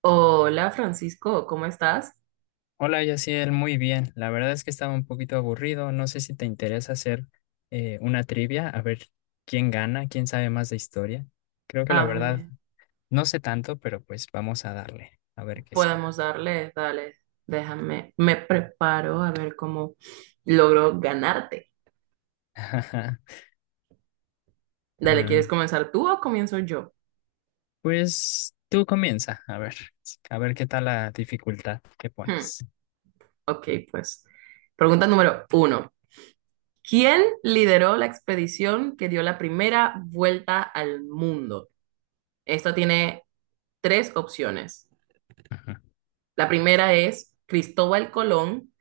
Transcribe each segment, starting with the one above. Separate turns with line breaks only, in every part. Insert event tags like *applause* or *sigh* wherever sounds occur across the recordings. Hola Francisco, ¿cómo estás?
Hola, Yaciel, muy bien. La verdad es que estaba un poquito aburrido. No sé si te interesa hacer una trivia, a ver quién gana, quién sabe más de historia. Creo que la
A
verdad
ver,
no sé tanto, pero pues vamos a darle, a ver qué sale.
podemos darle, dale, déjame, me preparo a ver cómo logro ganarte.
*laughs*
Dale,
Ah,
¿quieres comenzar tú o comienzo yo?
pues tú comienza, a ver qué tal la dificultad que
Hmm,
pones.
ok, pues. Pregunta número uno. ¿Quién lideró la expedición que dio la primera vuelta al mundo? Esta tiene tres opciones.
Ajá.
La primera es Cristóbal Colón,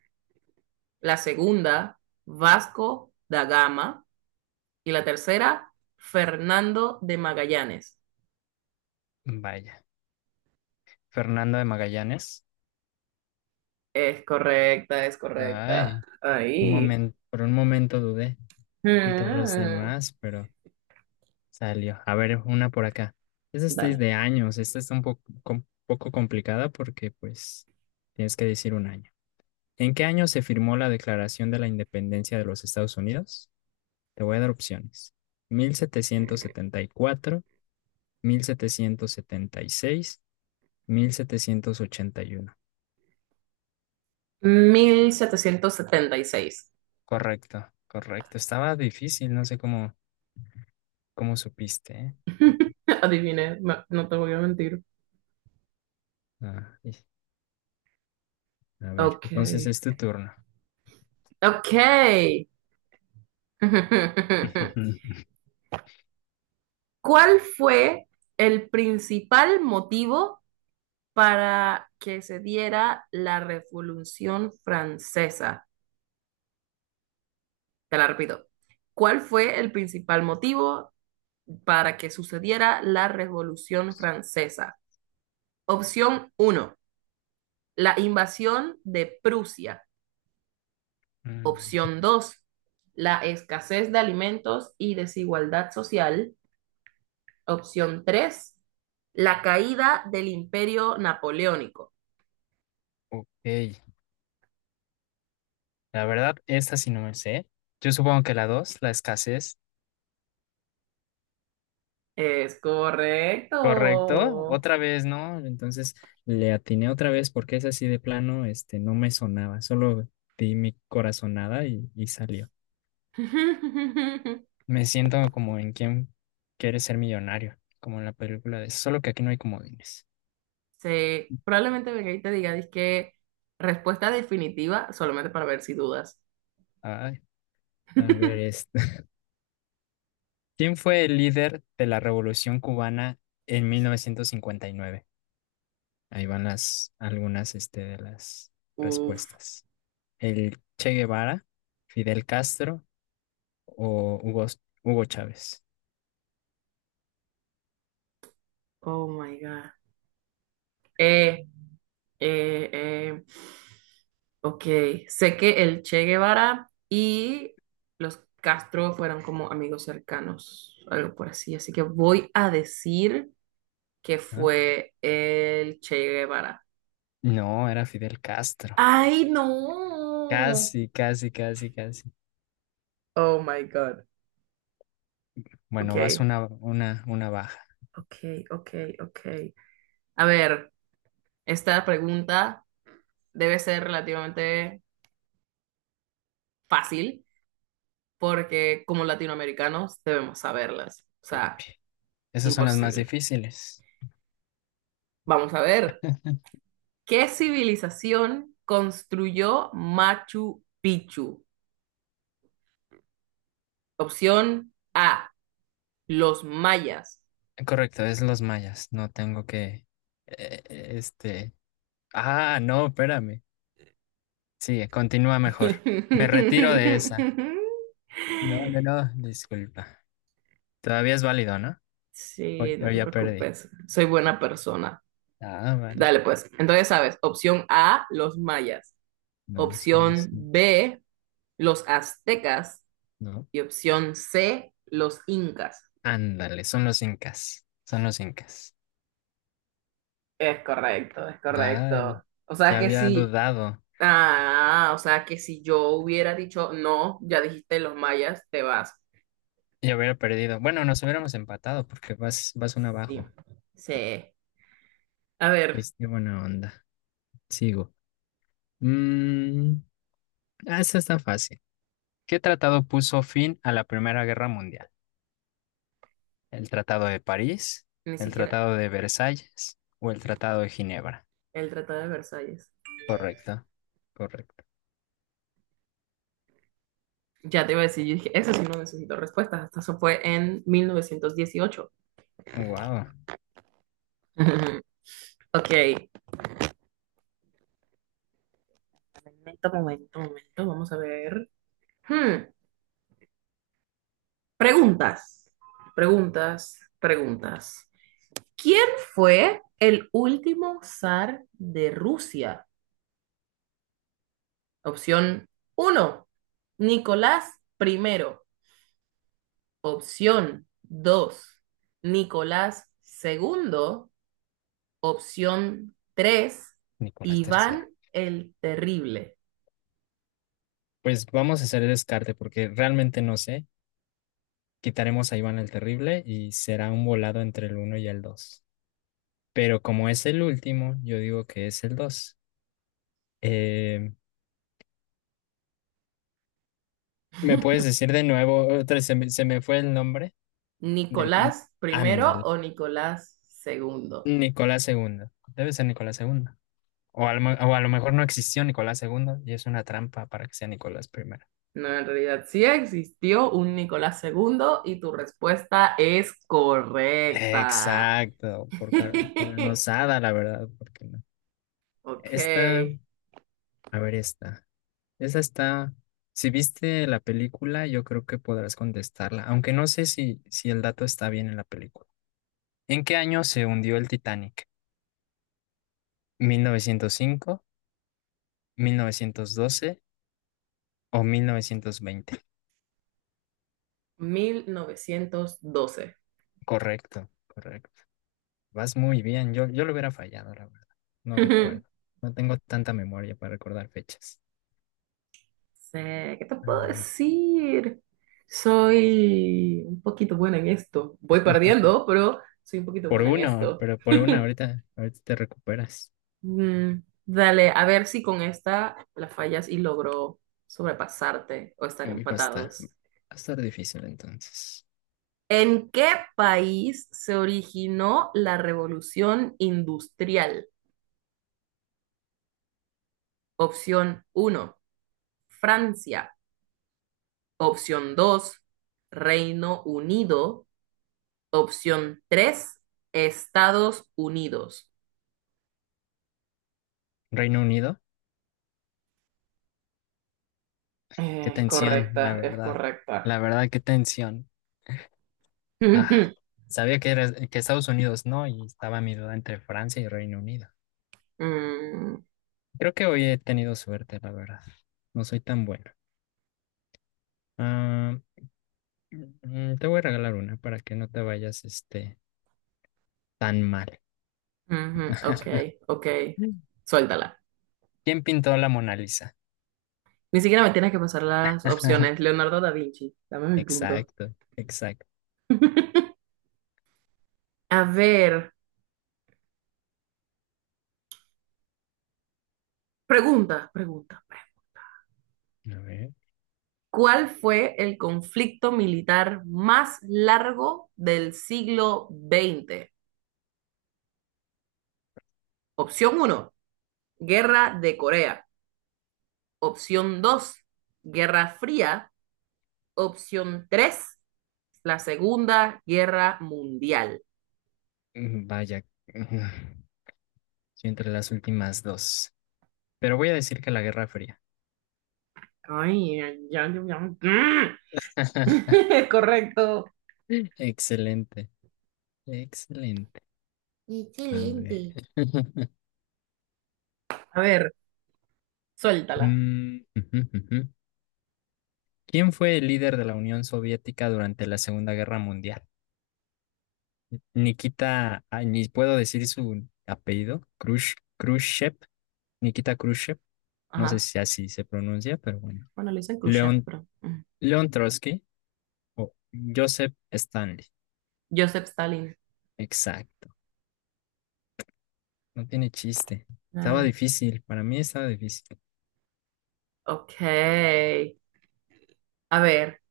la segunda, Vasco da Gama. Y la tercera, Fernando de Magallanes.
Vaya, Fernando de Magallanes.
Es correcta, es correcta.
Ay, un
Ahí.
momento, por un momento dudé entre los
Mm,
demás, pero salió. A ver, una por acá. Esta es de
dale.
de años. Esta está un poco, poco complicada porque, pues, tienes que decir un año. ¿En qué año se firmó la Declaración de la Independencia de los Estados Unidos? Te voy a dar opciones. mil setecientos setenta y cuatro seis mil setecientos ochenta y uno.
1776.
Correcto, correcto. Estaba difícil, no sé cómo supiste, ¿eh?
*laughs* Adiviné, ma- no te voy a mentir.
Ah, a ver,
Ok.
entonces es tu turno.
Ok. *laughs*
*laughs*
¿Cuál fue el principal motivo para que se diera la Revolución Francesa? Te la repito. ¿Cuál fue el principal motivo para que sucediera la Revolución Francesa? Opción uno, la invasión de Prusia.
Mm,
Opción 2, la escasez de alimentos y desigualdad social. Opción 3, la caída del imperio napoleónico.
ok. La verdad, esta sí no me sé. Yo supongo que la dos, la escasez.
Es
Correcto,
correcto.
otra vez, ¿no? Entonces le atiné otra vez porque es así de plano, este, no me sonaba. Solo di mi corazonada y salió.
*laughs*
Me siento como en quien quiere ser millonario, como en la película de Solo que aquí no hay comodines.
Sí, probablemente venga y te diga, es que respuesta definitiva, solamente para ver si dudas.
Ay, a ver,
*laughs*
este. *laughs* ¿Quién fue el líder de la Revolución Cubana en 1959? Ahí van las, algunas, este, de las
Uf,
respuestas. El Che Guevara, Fidel Castro o Hugo Chávez.
oh my God. Eh, eh, eh, ok, sé que el Che Guevara y los Castro fueron como amigos cercanos, algo por así, así que voy a decir que
¿Ah?
fue el Che Guevara.
No, era Fidel Castro.
¡Ay, no!
Casi, casi, casi, casi.
Oh my God.
Bueno, vas
Ok,
una baja.
ok, ok, ok. A ver, esta pregunta debe ser relativamente fácil porque como latinoamericanos debemos saberlas, o sea,
Esas son las más
imposible.
difíciles.
Vamos a ver, ¿qué civilización construyó Machu Picchu? Opción A, los mayas.
Correcto, es los mayas. No tengo que… este… Ah, no, espérame. Sí, continúa mejor. Me retiro de esa.
*laughs*
No, no, no, disculpa. Todavía es válido, ¿no? O,
Sí, no
o
te
ya perdí.
preocupes, soy buena persona.
Ah, vale.
Dale, pues, entonces sabes, opción A, los mayas.
No, son los
Opción
incas.
B, los aztecas.
No.
Y opción C, los incas.
Ándale, son los incas, son los incas.
Es correcto, es correcto.
Ay,
O sea
ya
que
había
sí.
dudado
Ah, o sea que si yo hubiera dicho no, ya dijiste los mayas, te vas.
y hubiera perdido. Bueno, nos hubiéramos empatado porque vas un
Sí,
abajo.
sí. A ver,
Pues qué buena onda. Sigo. Mm, esta está fácil. ¿Qué tratado puso fin a la Primera Guerra Mundial? ¿El Tratado de París,
ni
el
siquiera
Tratado de Versalles o el Tratado de Ginebra?
el Tratado de Versalles.
Correcto, correcto.
Ya te iba a decir, yo dije, eso sí no necesito respuestas. Hasta eso fue en 1918.
Wow,
*laughs* Ok. Momento, momento, momento. Vamos a ver. Hmm, Preguntas. Preguntas, preguntas. ¿Quién fue el último zar de Rusia? Opción uno, Nicolás primero. Opción 2, Nicolás segundo. Opción 3,
Nicolás III.
Iván el Terrible.
Pues vamos a hacer el descarte porque realmente no sé. Quitaremos a Iván el Terrible y será un volado entre el uno y el 2. Pero como es el último, yo digo que es el dos. Eh, ¿Me puedes decir de nuevo? Otra, se me fue el nombre del…
Nicolás primero
Ándale.
o Nicolás segundo.
Nicolás segundo. Debe ser Nicolás segundo. O a lo mejor no existió Nicolás segundo y es una trampa para que sea Nicolás primero.
No, en realidad sí existió un Nicolás segundo y tu respuesta es correcta.
Exacto, por
*laughs*
coronozada, la verdad, porque no.
Ok,
Esta, a ver esta. Esa está, si viste la película, yo creo que podrás contestarla, aunque no sé si el dato está bien en la película. ¿En qué año se hundió el Titanic? mil novecientos cinco, 1912 o 1920.
1912.
Correcto, correcto. Vas muy bien, yo lo hubiera fallado, la verdad. No recuerdo.
*laughs*
No tengo tanta memoria para recordar fechas.
Sé, ¿qué te puedo
Ah,
decir? Soy un poquito buena en esto. Voy perdiendo, pero soy un poquito
por
buena en
uno,
esto.
pero por una, ahorita te recuperas.
Mm, dale, a ver si con esta la fallas y logro sobrepasarte o estar
Uy, va a estar, va
empatados.
a estar difícil entonces.
¿En qué país se originó la revolución industrial? Opción uno: Francia. Opción 2: Reino Unido. Opción 3: Estados Unidos.
¿Reino Unido? Qué
Es
tensión, la
correcta, es
verdad.
correcta.
La verdad, qué tensión.
*laughs*
Ah,
Ujú.
sabía que era que Estados Unidos no, y estaba mi duda entre Francia y Reino Unido.
Mm,
Creo que hoy he tenido suerte, la verdad. No soy tan bueno. Ah, te voy a regalar una para que no te vayas este tan mal.
ujú, ok, ok.
Mm.
Suéltala.
¿Quién pintó la Mona Lisa?
Ni siquiera me tienes que pasar las opciones. Leonardo da Vinci, dame mi punto.
Exacto, exacto.
*laughs* A ver, pregunta, pregunta.
A ver.
¿Cuál fue el conflicto militar más largo del siglo XX? Opción uno: Guerra de Corea. Opción 2: Guerra Fría. Opción tres, la Segunda Guerra Mundial.
Vaya, *laughs* estoy entre las últimas dos. Pero voy a decir que la Guerra Fría.
Ay, ya, ya, ya. *laughs*
*laughs*
Correcto.
Excelente, excelente. A ver.
Excelente.
*laughs*
A ver, suéltala.
Mm, ujú, ujú. ¿Quién fue el líder de la Unión Soviética durante la Segunda Guerra Mundial? Nikita, ay, ni puedo decir su apellido, Khrushchev, Nikita Khrushchev, no sé
Ajá.
si así se pronuncia, pero bueno.
Bueno, le dicen Khrushchev,
León,
pero. Mm.
León Trotsky o Joseph Stanley.
Joseph Stalin.
Exacto, no tiene chiste. Estaba
Ah,
difícil, para mí estaba difícil.
ok. A ver,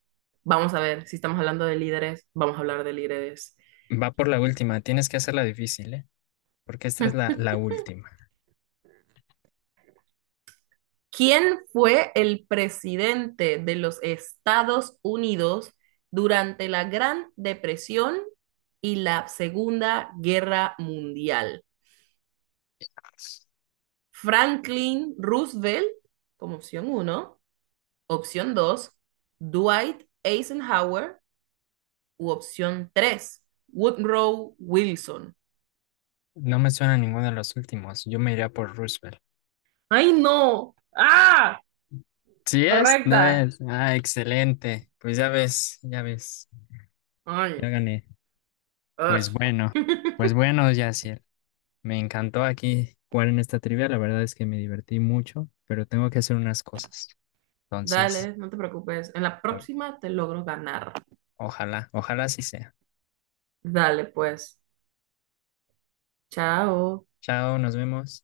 vamos a ver si estamos hablando de líderes. Vamos a hablar de líderes.
Va por la última, tienes que hacerla difícil, ¿eh? Porque esta es
Hmm.
la última.
¿Quién fue el presidente de los Estados Unidos durante la Gran Depresión y la Segunda Guerra Mundial? Franklin Roosevelt, como opción uno, opción 2, Dwight Eisenhower u opción 3, Woodrow Wilson.
No me suena ninguno de los últimos. Yo me iría por Roosevelt.
¡Ay, no! ¡Ah!
Sí es, no
Correcta.
es. Excelente. Pues ya ves, ya ves. Ya
Ay,
gané. Pues
ush.
bueno, pues bueno, Yacir. Me encantó aquí jugar en esta trivia. La verdad es que me divertí mucho, pero tengo que hacer unas cosas. Entonces,
Dale, no te preocupes. En la
a
próxima te logro ganar.
ojalá, ojalá sí sea.
Dale, pues. Chao.
Chao, nos vemos.